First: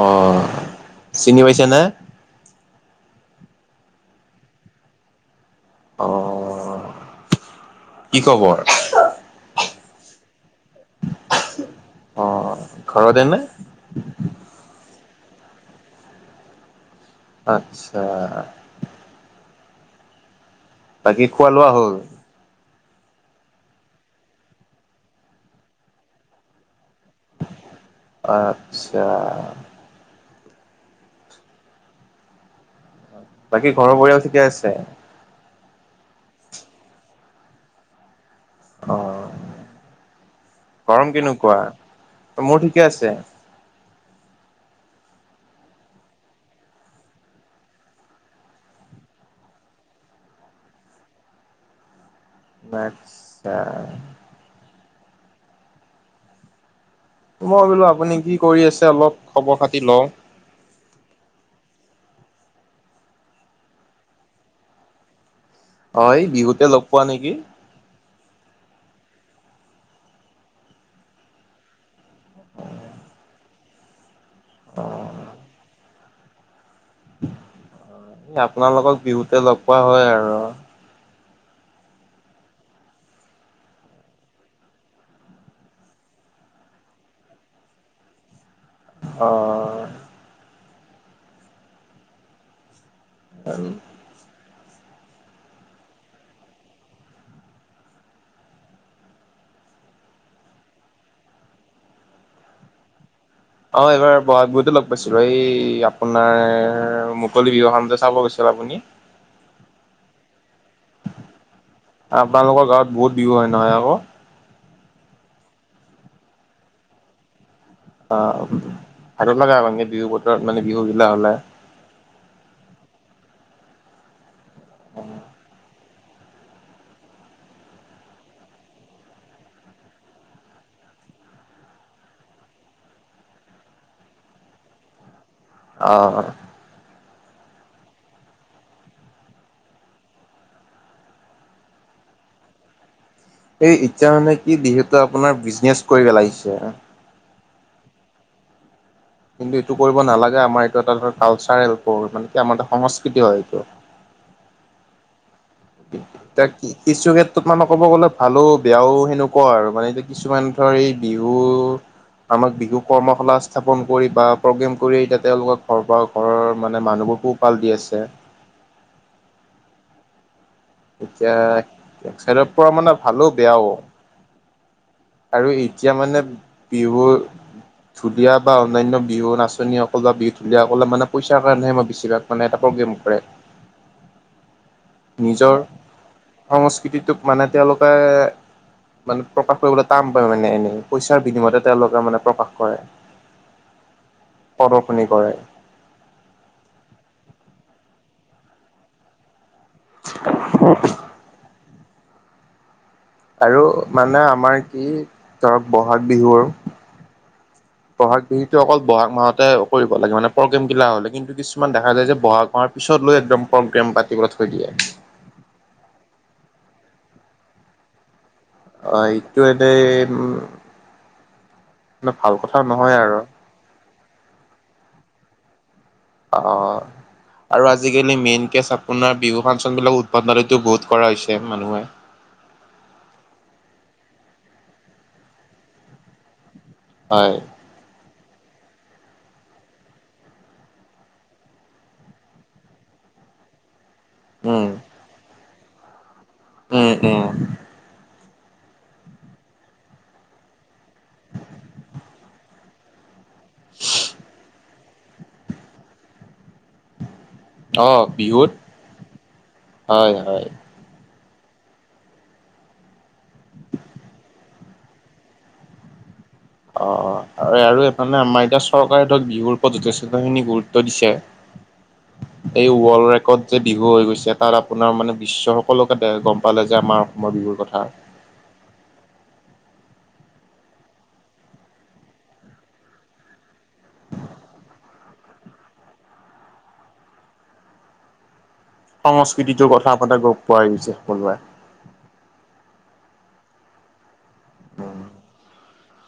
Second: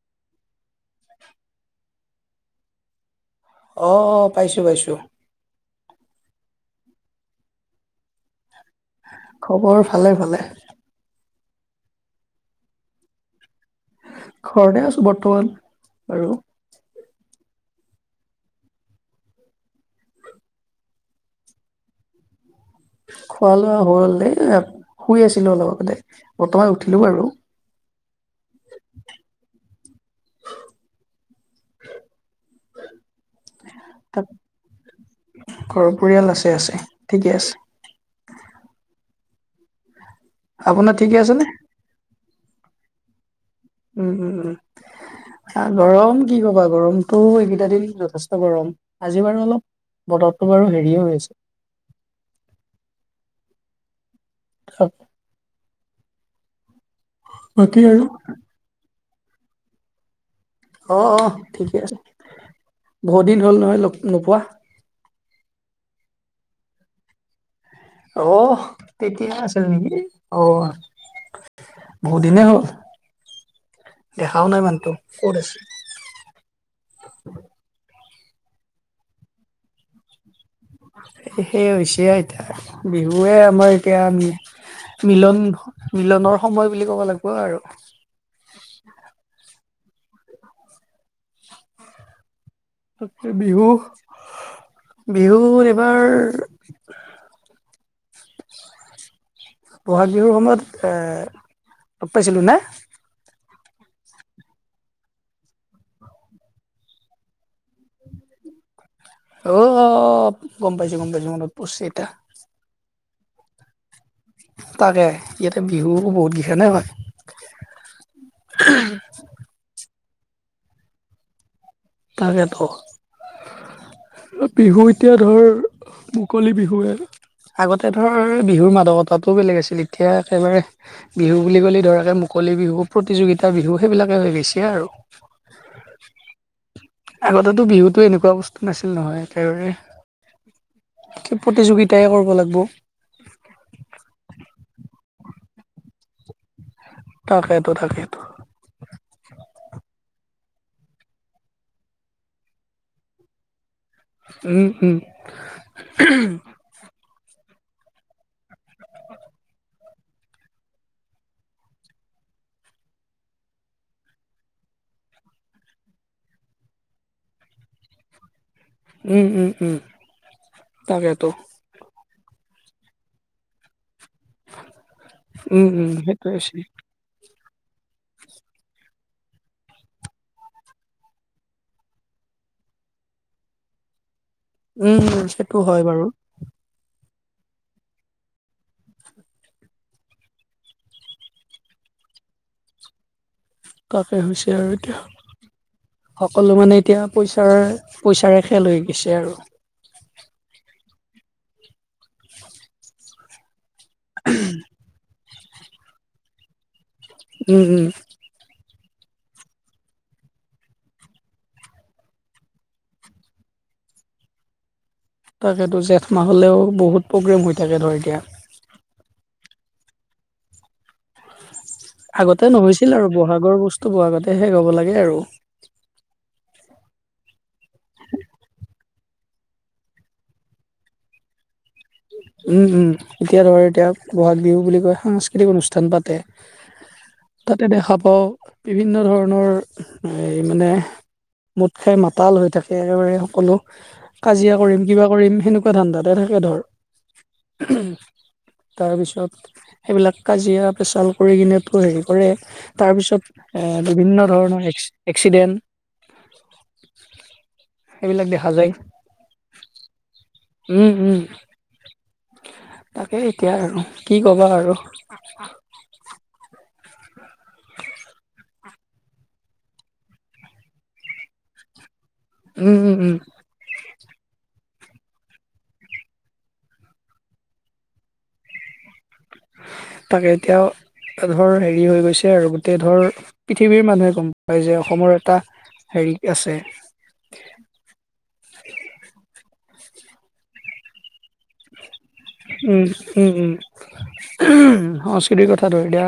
অ চিনি পাইছে না? অ অ পাইছোঁ পাইছোঁ। অ কি খবৰ? খবৰ ভালে ভালে। অ ঘৰতে নে? ঘৰতে আছো বৰ্তমান বাৰু। আচ্ছা। বাকী খোৱা লোৱা হ'ল? খোৱা লোৱা হল দেই, শুই আছিলো অলপ আগতে বৰ্তমান উঠিলো আৰু। আচ্ছা বাকী ঘৰৰ পৰিয়ালৰ ঠিকে আছে। ঘৰ পৰিয়াল আছে আছে ঠিকে আছে। অ আপোনাৰ গৰম ঠিকে আছে নে কেনেকুৱা? মোৰ ঠিকে আছে। উম উম উম। অহ গৰম কি কবা গৰমতটো এইকেইটা দিন যথেষ্ট গৰম। আজি বাৰু অলপ বতৰটো বাৰু হেৰিয়ে হৈ আছে। আচ্ছা। [unintelligible] মই বাকী বোলো আৰু আপুনি কি কৰি আছে অলপ খবৰ খাতি লওঁ। অ অ, ঠিকে আছে। বহুত দিন হ'ল নহয় লগ নোপোৱা। অ এই বিহুতে লগ পোৱা নেকি? অহ তেতিয়া আছিল নেকি অহ। বহুত দিনে হ'ল। দেখাও নাই মানুটো কত অ'। আছে। আপোনালোকক বিহুতে লগ পোৱা হয় আৰু। এই সেই হৈছে এতয়া। বিহুৱে আমাৰ এতিয়া আমি মিলন মিলনৰ সময় বুলি ক'ব লাগিব আৰু। অ। তাক বিহু অ'। বিহুত এইবাৰ ব'হাগ বিহুৰ সময়ত, লগ পাইছিলোঁ নে? অ এইবাৰ বহাগ বিহুতে লগ পাইছিলো। এই আপোনাৰ মুকলি বিহুখন যে চাব গৈছিল আপুনি। অ-অ গম পাইছো, গম পাইছো মনত পৰছে ইটা। আপোনালোকৰ গাঁৱত বহুত বিহু হয় নহয় আকৌ। তাকে ইয়াতে বিহু বহুত গেখানে হয়। অ ভালো লাগে আৰু ইনকে বিহু বতৰত এনকে বিহু বিলাক হলে। তাকে তো বিহু এতিয়া ধৰ মুকলি বিহুৱে আগতে ধৰ বিহুৰ মাদকতাটো বেলেগ আছিল। এতিয়া একেবাৰে বিহু বুলি ক'লে ধৰ একে মুকলি বিহু, প্ৰতিযোগিতা বিহু, সেইবিলাকে হৈ গেছে আৰু। অ। আগতেতো বিহুতো এনেকুৱা বস্তু নাছিল নহয় একেবাৰে। প্ৰতিযোগিতাই কৰিব লাগিব। এই ইতিয়া মানে কি বিহুতো আপোনাৰ বিজনেজ কৰি পেলাইছে। তাকেতো, তাকেইতো। কিন্তু এইটো কৰিব নালাগে আমাৰ এইটো এটা ধৰ কালচাৰেল মানে কি আমাৰ এটা সংস্কৃতি হয় এইটো। উম উম। তাক কিছু ক্ষেত্ৰত মানে ক'ব গ'লে ভালো বেয়াও সেনেকুৱা আৰু। মানে এতিয়া কিছুমান ধৰ এই বিহু আমাক বিহু কৰ্মশালা স্থাপন কৰি বা প্ৰগ্ৰেম কৰি এতিয়া তেওঁলোকৰ ঘৰৰ পৰা ঘৰৰ মানে মানুহবোৰ পো হপাল দি আছে। উম উম উম। তাকেতো এতিয়া এক চাইডৰ পৰা মানে ভালো বেয়াও। আৰু উম উম এতিয়া মানে সেইটোৱে হৈছে। বিহু ঢুলীয়া বা অন্যান্য বিহু নাচনিসকল বা বিহু ঢুলীয়াসকলে মানে পইচাৰ কাৰণেহে মই বেছিভাগ মানে এটা প্ৰগ্ৰেম কৰে। উম নিজৰ সেইটো হয় বাৰু। সংস্কৃতিটোক মানে তেওঁলোকে মানে প্ৰকাশ কৰিবলৈ টান পায় মানে এনে। পইচাৰ বিনিময়তহে তেওঁলোকে মানে প্ৰকাশ কৰে। তাকে হৈছে আৰু এতিয়া। প্ৰদৰ্শনী কৰে সকলো মানে এতিয়া পইচাৰ- পইচাৰে খেল হৈ গৈছে আৰু। [unintelligible] [inaudible] আৰু মানে আমাৰ কি ধৰক বহাগ বিহুৰ উম উম। বহাগ বিহুটো অকল বহাগ মাহতে কৰিব লাগে মানে প্ৰগ্ৰেমগিলা হ'লে, কিন্তু কিছুমান দেখা যায় যে বহাগ মাহত পিছত লৈ একদম প্ৰগ্ৰেম পাতিবলৈ থৈ দিয়ে। তাকেতো জেঠ মাহ হলেও বহুত প্ৰগ্ৰেম হৈ থাকে ধৰ এতিয়া। অ এইটো এনে উ। আগতে নহৈছিল আৰু বহাগৰ বস্তু বহাগতে শেষ হ'ব লাগে আৰু। অ আৰু আজিকালি মেইন কেচ আপোনাৰ বিহু ফাংচন বিলাক উদ্ভাৱনিটো বহুত কৰা হৈছে মানুহে। উম উম এতিয়া ধৰ এতিয়া বহাগ বিহু বুলি কয় সাংস্কৃতিক অনুষ্ঠান পাতে। হয়। তাতে দেখা পাওঁ বিভিন্ন ধৰণৰ এই মানে মত খাই মাতাল হৈ থাকে একেবাৰে সকলো। কাজিয়া উম কৰিম কিবা কৰিম সেনেকুৱা ধান্দাতে থাকে ধৰ। [unintelligible] [unintelligible] তাৰপিছত সেইবিলাক কাজিয়া পেচাল কৰি কিনেতো হেৰি কৰে, তাৰপিছত বিভিন্ন ধৰণৰ এক্সিডেণ্ট অ সেইবিলাক বিহুত দেখা যায় হয় হয়। উম উম তাকে এতিয়া আৰু কি ক'বা আৰু। অ অ আৰু মানে আমাৰ এতিয়া চৰকাৰে ধৰক বিহুৰ ওপৰত যথেষ্টখিনি গুৰুত্ব দিছে। এই উম, উম, উম, ৱৰ্ল্ড ৰেকৰ্ড যে বিহু হৈ গৈছে তাত আপোনাৰ মানে বিশ্বৰ সকলোকে দে গম পালে যে আমাৰ অসমৰ বিহুৰ কথা। তাকে এতিয়াও ধৰ হেৰি হৈ গৈছে আৰু গোটেই ধৰ পৃথিৱীৰ মানুহে গম পায় যে অসমৰ এটা হেৰি আছে। সংস্কৃতি জগঠা আপোনা গম পোৱাই গৈছে সকলোৱে। উম উম সংস্কৃতিৰ কথাটো এতিয়া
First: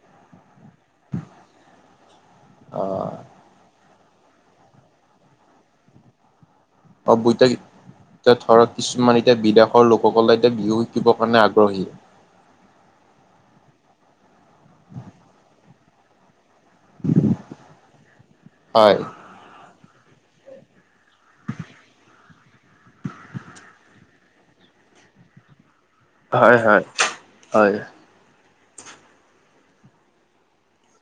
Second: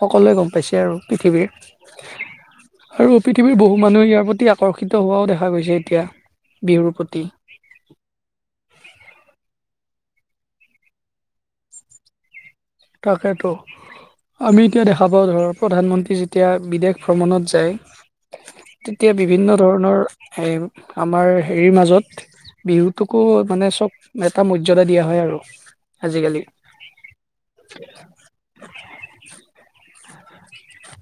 সকলোৱে গম পাইছে আৰু পৃথিৱীৰ। আৰু পৃথিৱীৰ বহু মানুহে ইয়াৰ প্ৰতি আকৰ্ষিত হোৱাও দেখা গৈছে এতিয়া। বিহুৰ [unintelligible] প্ৰতি ধৰক কিছুমান এতিয়া বিদেশৰ লোকসকলে এতিয়া বিহু শিকিবৰ কাৰণে আগ্ৰহী। তাকেতো আমি এতিয়া দেখা পাওঁ ধৰ প্ৰধানমন্ত্ৰী যি যেতিয়া বিদেশ ভ্ৰমণত যায় হয় তেতিয়া বি- বিভিন্ন ধৰণৰ এ আমাৰ হেৰিৰ মাজত বিহুটোকো মানে চব এটা মৰ্যাদা দিয়া হয় আৰু। আজিকালি হয় হয় হয়। [inaudible]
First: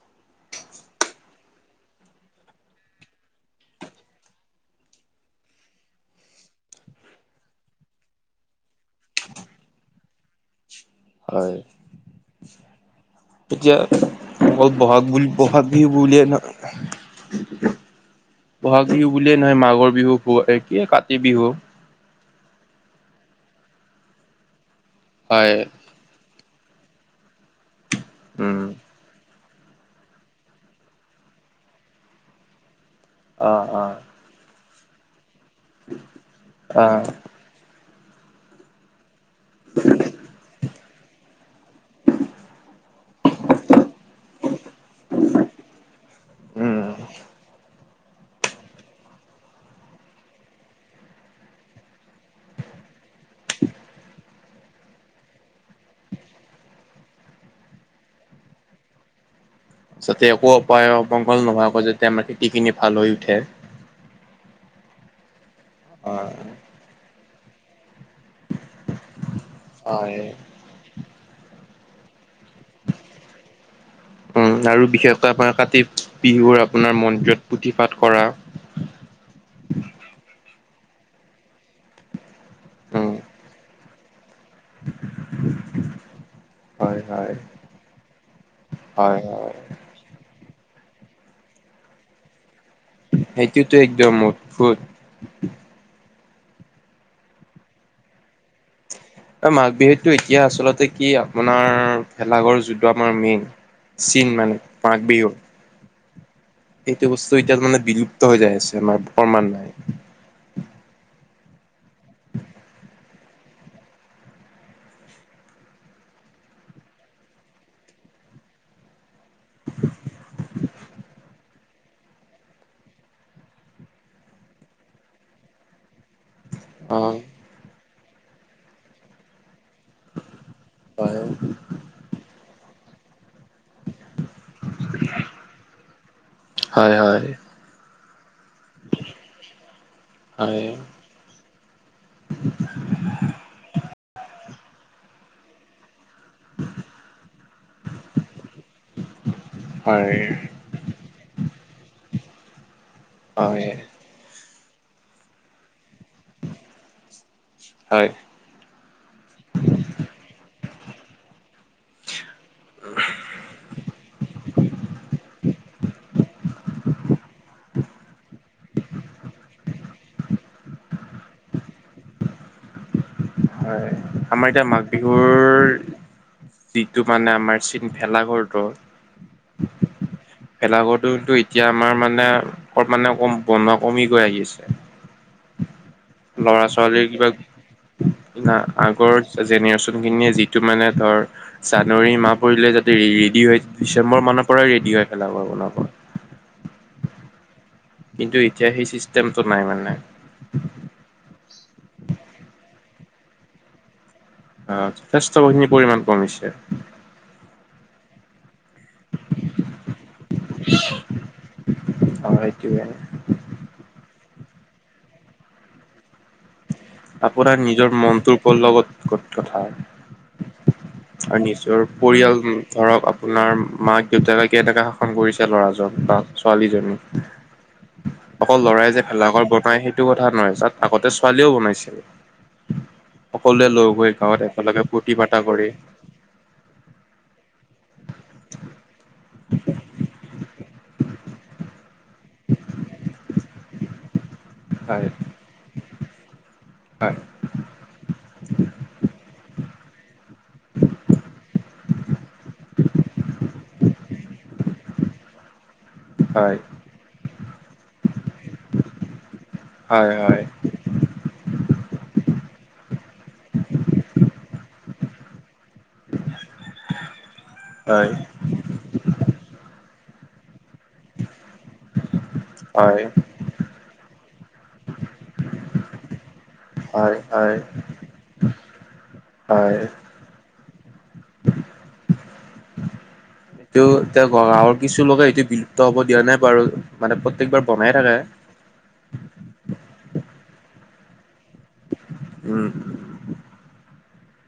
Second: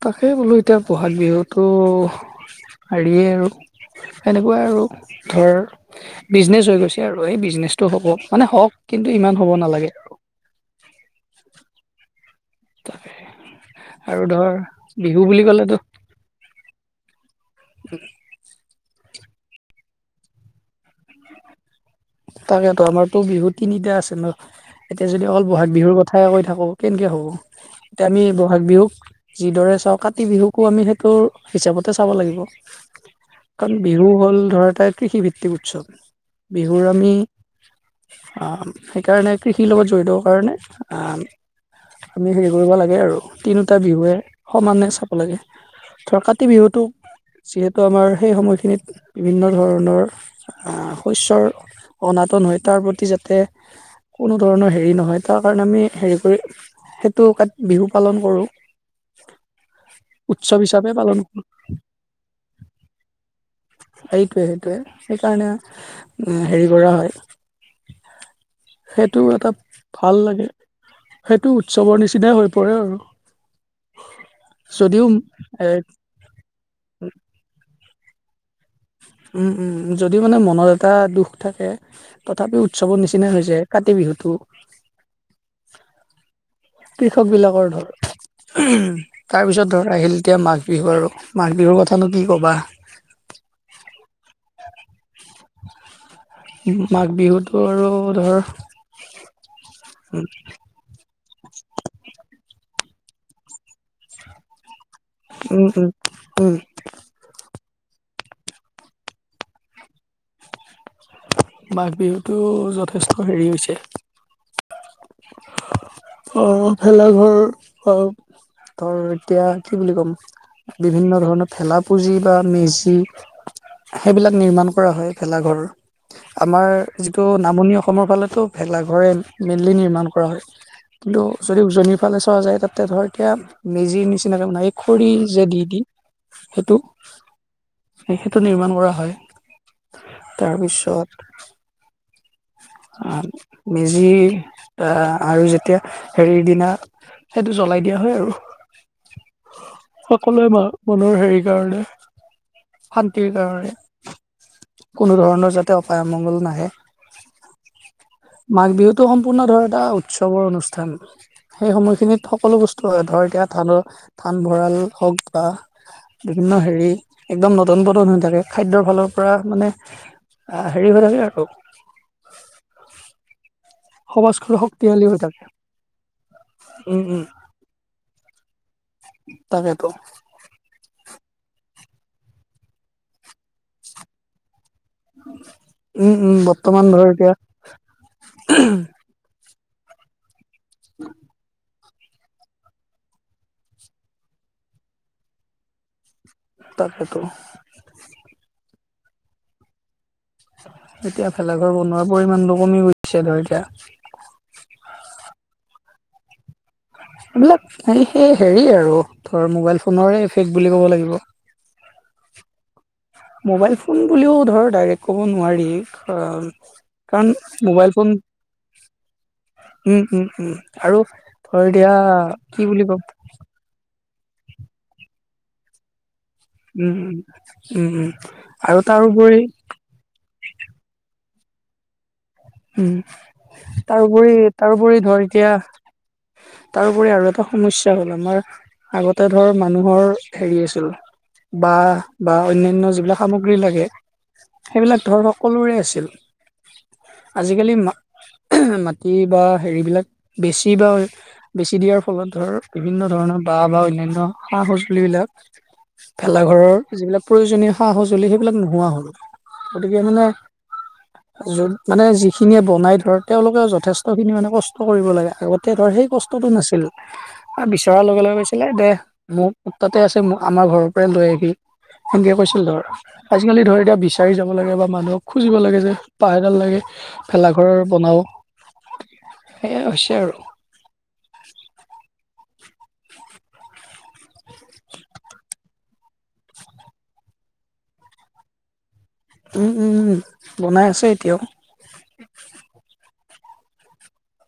তাকেই বোলো এতিয়া ব'হাগ বিহুতটো হেৰিয়ে আৰু। এনেকুৱাই আৰু ধৰ। বিজনেচ হৈ গৈছে আৰু, সেই বিজনেচটো হব, মানে হওক কিন্তু ইমান হ'ব নালাগে। হয়, তাকে এতিয়া আৰু ধৰ অ বহাগ বিহু বুলি বহাগ ক'লেতো বিহু বুলিয়ে ন [inaudible] ব'হাগ বিহু বুলিয়ে নহয় মাঘৰ বিহু কি কাতি বিহু তাকেতো আমাৰতো বিহু তিনিটা আছে ন, এতিয়া যদি অকল হয় ব'হাগ বিহুৰ কথ কথাই কৈ থাকো কেনেকে হ'ব? এতিয়া আমি উম বহাগ বিহুক যিদৰে চাওঁ কাতি বিহুকো আমি সেইটো হিচাপতে চাব লাগিব। অ কাৰণ অ বিহু হ'ল ধৰ এটা কৃষিভিত্তিক উৎসৱ। অ বোৰ আমি সেইকাৰণে কৃষিৰ লগত জড়িত কাৰণে আ আমি হেৰি কৰিব লাগে আৰু তিনিওটা বিহুৱে সমানে চাব লাগে। থৰ কাতি বিহুটো উম যিহেত- ত আমাৰ সেই সময়খিনিত বিভিন্ন ধৰণৰ শস্যৰ অনাতন হয় তাৰ প্ৰতি যাতে কোনো ধৰণৰ হেৰি নহয় তাৰ কাৰণে আমি হেৰি কৰি সেইটো [unintelligible] বিহু পালন কৰোঁ। যাতে একো উৎসৱ অপায় হিচাপে পালন কৰোঁ। অমংগল নোহোৱা কৈ যাতে আমাৰ খেতি খিনি ভাল হৈ উঠে। এইটোৱে সেইটোৱে সেইকাৰণে হেৰি কৰা হয় সেইটো এটা হয় ভাল লাগে। সেইটো উৎসৱৰ নিচিনাই হৈ পৰে আৰু, উম আৰু যদিও বিশেষকৈ আপোনাৰ এ কাতি বিহুৰ আপোনাৰ মন্দিৰত পুথি পাঠ কৰা। উম, উম যদিও মানে মনত এটা দুখ থাকে তথাপিও উৎসৱৰ উম নিচিনা হৈ যায়। কাতি বিহুটো। [unintelligible] হয় কৃষক হয় বিলাকৰ ধৰ হয় তাৰ হয় পিছত ধৰ আহিল এতিয়া মাঘ বিহু আৰু মাঘ বিহুৰ কথানো কি ক'বা। সেইটোতো একদম অদ্ভুত। মাঘ বিহুটো আৰু ধৰ অ, মাঘ বিহুতটো এতিয়া আচলতে কি আৰু। আপোনাৰ ভেলাঘৰ যোনটো আমাৰ মেইন চীন মানে মাঘ বিহুৰ উম, উম, উম। এইটো বস্তু এতিয়া মানে বিলুপ্ত হৈ যায় আছে আমাৰ প্ৰমান নাই। মাঘ বিহুটো যথেষ্ট হেৰি হৈছে অ' ভেলাঘৰ অ' ধৰ এতিয়া কি বুলি কম। বিভিন্ন ধৰণৰ ভেলা পুজি বা মেজি। সেইবিলাক নিৰ্মাণ কৰা হয় ভেলাঘৰৰ। আমাৰ অ যিটো নামনি অসমৰ ফালেটো ভেলাঘৰে মেইনলি নিৰ্মাণ কৰা হয়। হয় কিন্তু যদি উজনিৰ ফালে চোৱা যায় তাতে ধৰ এতিয়া মেজিৰ নিচিনাকৈ বনাই। খৰি যে দি দি সেইটো হয় হয় সেইটো নিৰ্মাণ কৰা হয় হয় তাৰপিছত মেজি আৰু যেতিয়া হেৰিৰ দিনা সেইটো জ্বলাই দিয়া হয় আৰু হয় সকলোৱে মা মনৰ হেৰিৰ কাৰণে শান্তিৰ হয় কাৰণে। কোনো ধৰণৰ যাতে অপায় অমংগল নাহে। হয়। মাঘ বিহুটো সম্পূৰ্ণ ধৰ এটা উৎসৱৰ অনুষ্ঠান। সেই সময়খিনিত সকলো বস্তু ধৰ এতিয়া ধানৰ ধান ভঁৰাল হওক বা বিভিন্ন হেৰি একদম নদন-বদন হৈ থাকে খাদ্যৰ ফালৰ পৰা মানে আ, হেৰি হৈ থাকে আৰু। [inaudible] হয় আমাৰ সমাজখন এতিয়া মাঘ শক্তিশালী হৈ থাকে। বিহুৰ যিটো উম উম। মানে আমাৰ ভেলাঘৰটোৰ তাকেতো। ভেলাঘৰটো তো এতিয়া আমাৰ মানে অলপ মানে কম বনোৱা কমি গৈ আহি আছে। উম উম লৰা বৰ্তমান ছোৱালীৰ ধৰ কিবা এতিয়া আগৰ জেনেৰেচন খিনিয়ে যিটো মানে ধৰ জানুৱাৰী মাহ পৰিলে যাতে ৰেডি হয় ডিচেম্বৰ মানৰ পৰাই ৰেডি হৈ ভেলাঘৰ বনাব। তাকেটো। কিন্তু এতিয়া সেই চিষ্টেমটো নাই মানে। এতিয়া ভেলাঘৰ বনোৱাৰ পৰিমাণটো কমি গৈছে ধৰ এতিয়া। অ' যথেষ্ট খিনি পৰিমাণ কমিছে। এইবিলাক এই সেই হেৰি আৰু ধৰ মোবাইল ফোনেৰে এফেক্ট বুলি ক'ব লাগিব। অ', এইটোৱে। মোবাইল ফোন বুলিও ধৰ ডাইৰেক্ট ক'ব নোৱাৰি অ' আপোনাৰ নিজৰ মনটোৰ ওপৰ লগত কথা। উম উম উম আৰু ধৰ নিজৰ এতিয়া পৰিয়াল কি বুলি ধৰক ক'ম আপোনাৰ মাক দেউতাকে কে টাকা শাসন কৰিছে ল'ৰাজন বা উম ছোৱালীজনী উম উম উম অকল আৰু লৰাই যে তাৰোপৰি ভেলাঘৰ বনাই সেই এইটো কথা নহয় চাক আগতে ছোৱালীও বনাইছিল। সকলোৱে উম লগ হৈ তাৰোপৰি গাঁৱত একেলগে তাৰোপৰি ফূৰ্তি ধৰ ফাৰ্তা এতিয়া কৰি তাৰোপৰি আৰু এটা সমস্যা হ'ল আমাৰ আগতে ধৰ মানুহৰ হেৰি হৈছিল। বাঁহ বাঁহ অন্যান্য যিবিলাক সামগ্ৰী লাগে সেইবিলাক হয় ধৰ সকলোৰে আছিল। হয়। আজিকালি মা মাটি বা হেৰিবিলাক বেছি বা- বেছি দিয়াৰ ফলত ধৰ বিভিন্ন ধৰণৰ বাঁহ বা অনন্য সা সজুলিবিলাক- ভেলা হয় ঘৰৰ যিবিলাক প্ৰয়োজনীয় সা সঁজুলি সেইবিলাক নোহোৱা হল। গতিকে হয় হয় মানে- [unintelligible] যদ- মানে যিখিনিয়ে বনাই ধৰ তেওঁলোকেও যথেষ্টখিনি মানে কষ্ট কৰিব লাগে। আগতে ধৰ সেই কষ্টটো নাছিল। বিচৰাৰ হয় লগে লগে হৈছিলে দে মোক তাতে আছে আমাৰ ঘৰৰ পৰাই লৈ আহবি। হেনকে কৈছিল ধৰ। আজিকালি ধৰ এতিয়া বিচাৰি যাব লাগে বা মানুহক খুজিব লাগে যে বাঁহ এডাল লাগে। হয় হয় হয় ভেলাঘৰৰ বনাওঁ, হয় সেয়াই হৈছে আৰু। [inaudible] [inaudible] তেওঁ এ গাঁৱৰ কিছু লোকে এটো বিলুপ্ত হব দিয়া নাই বাৰু মানে প্ৰত্যেক বাৰ বনাই থাকে। উম উম বনাই আছে এতিয়াও। উম।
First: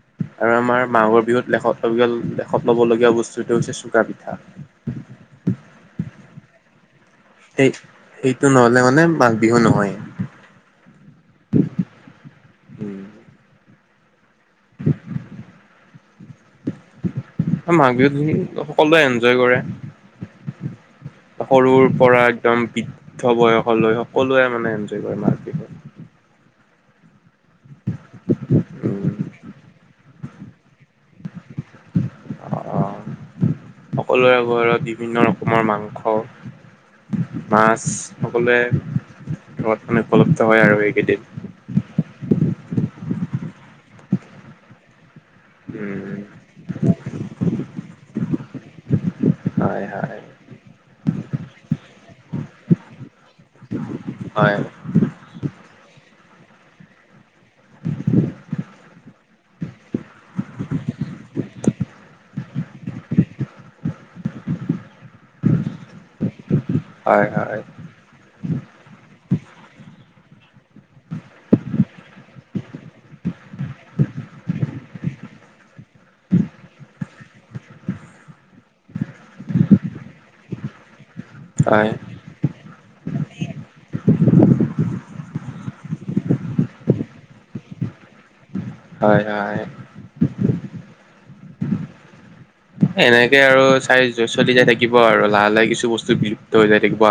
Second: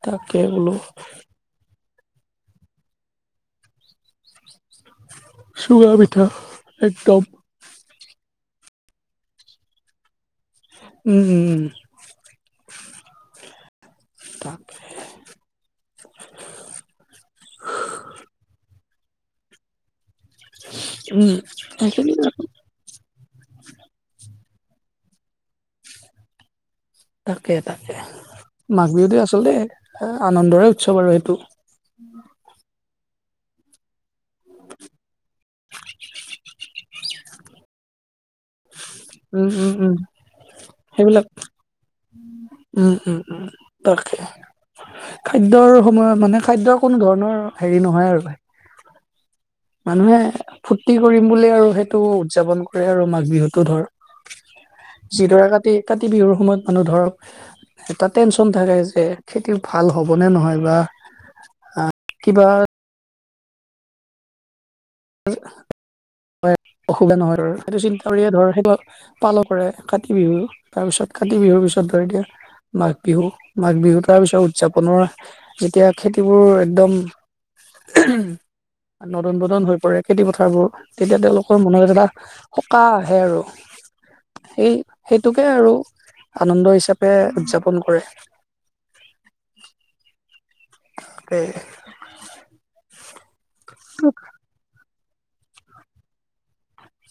তাকে আৰু বোলো আমাৰ মাঘৰ বিহুত লেখত লবীয়ল লেখত ল'বলগীয়া বস্তুটো হৈছে চুঙা পিঠা। চুঙা পিঠা একদম। এই এইটো নহলে মানে মাঘ বিহু নহয়ে। উম উম উম। তাক হে। মাঘ বিহুত সকলোৱে এনজয় কৰে। উম সৰুৰ সেইখিনি পৰা একদম। বৃদ্ধ বয়সলৈ সকলোৱে মানে এনজয় কৰে মাঘ বিহুত। তাকে তাকে মাঘ বিহুতে আচলতে আনন্দৰে উৎসৱ আৰু সেইটো। [unintelligible] সকলোৰে ঘৰত বিভিন্ন ৰকমৰ মাংস, মাছ সকলোৱে- উম উম ঘত উম মানে উপলব্ধ হয় আৰু সেইবিলাক সেইকেইদিন। উম উম উম তাকে খাদ্যৰ সময়ত উম, মানে- খাদ্যৰ কোনো ধৰণৰ হেৰি নহয় আৰু পায়। হয়, মানুহে হয়, ফূৰ্তি কৰিম বুলি আৰু সেইটো উদ্‌যাপন কৰে আৰু মাঘ বিহুত। টো ধৰ হয়, যিডৰা কাতি কাতি বিহুৰ সময়ত মানুহ ধৰ- এটা টেনচন থাকে যে- খেতি ভাল হ'বনে নহয় বা আ কিবা অসুবিধা হয়, নহয় আৰৰ হয়, [unintelligible] কৰিয়ে ধৰ সেইটো পালন কৰে কাতি বিহু, তাৰ পিছত কাতি বিহুৰ পিছত ধৰ এতিয়া মাঘ বিহু মাঘ বিহু তাৰপিছত উদ্‌যাপনৰ যেতিয়া খেতিবোৰ একদম- নদন বদন হৈ- কৰে খেতি পথাৰবোৰ তেতিয়া তেওঁলোকৰ হয়, মনত এটা সকাহ আহে আৰু। সেই সেইটোকে আৰু আনন্দ হিচাপে উদ্‌যাপন কৰে। হয় হয়। এ এনেকে আৰু চাই চলি যাই থাকিব আৰু লাহে লাহে কিছু বস্তু বিলুপ্ত হৈ যাই থাকিব।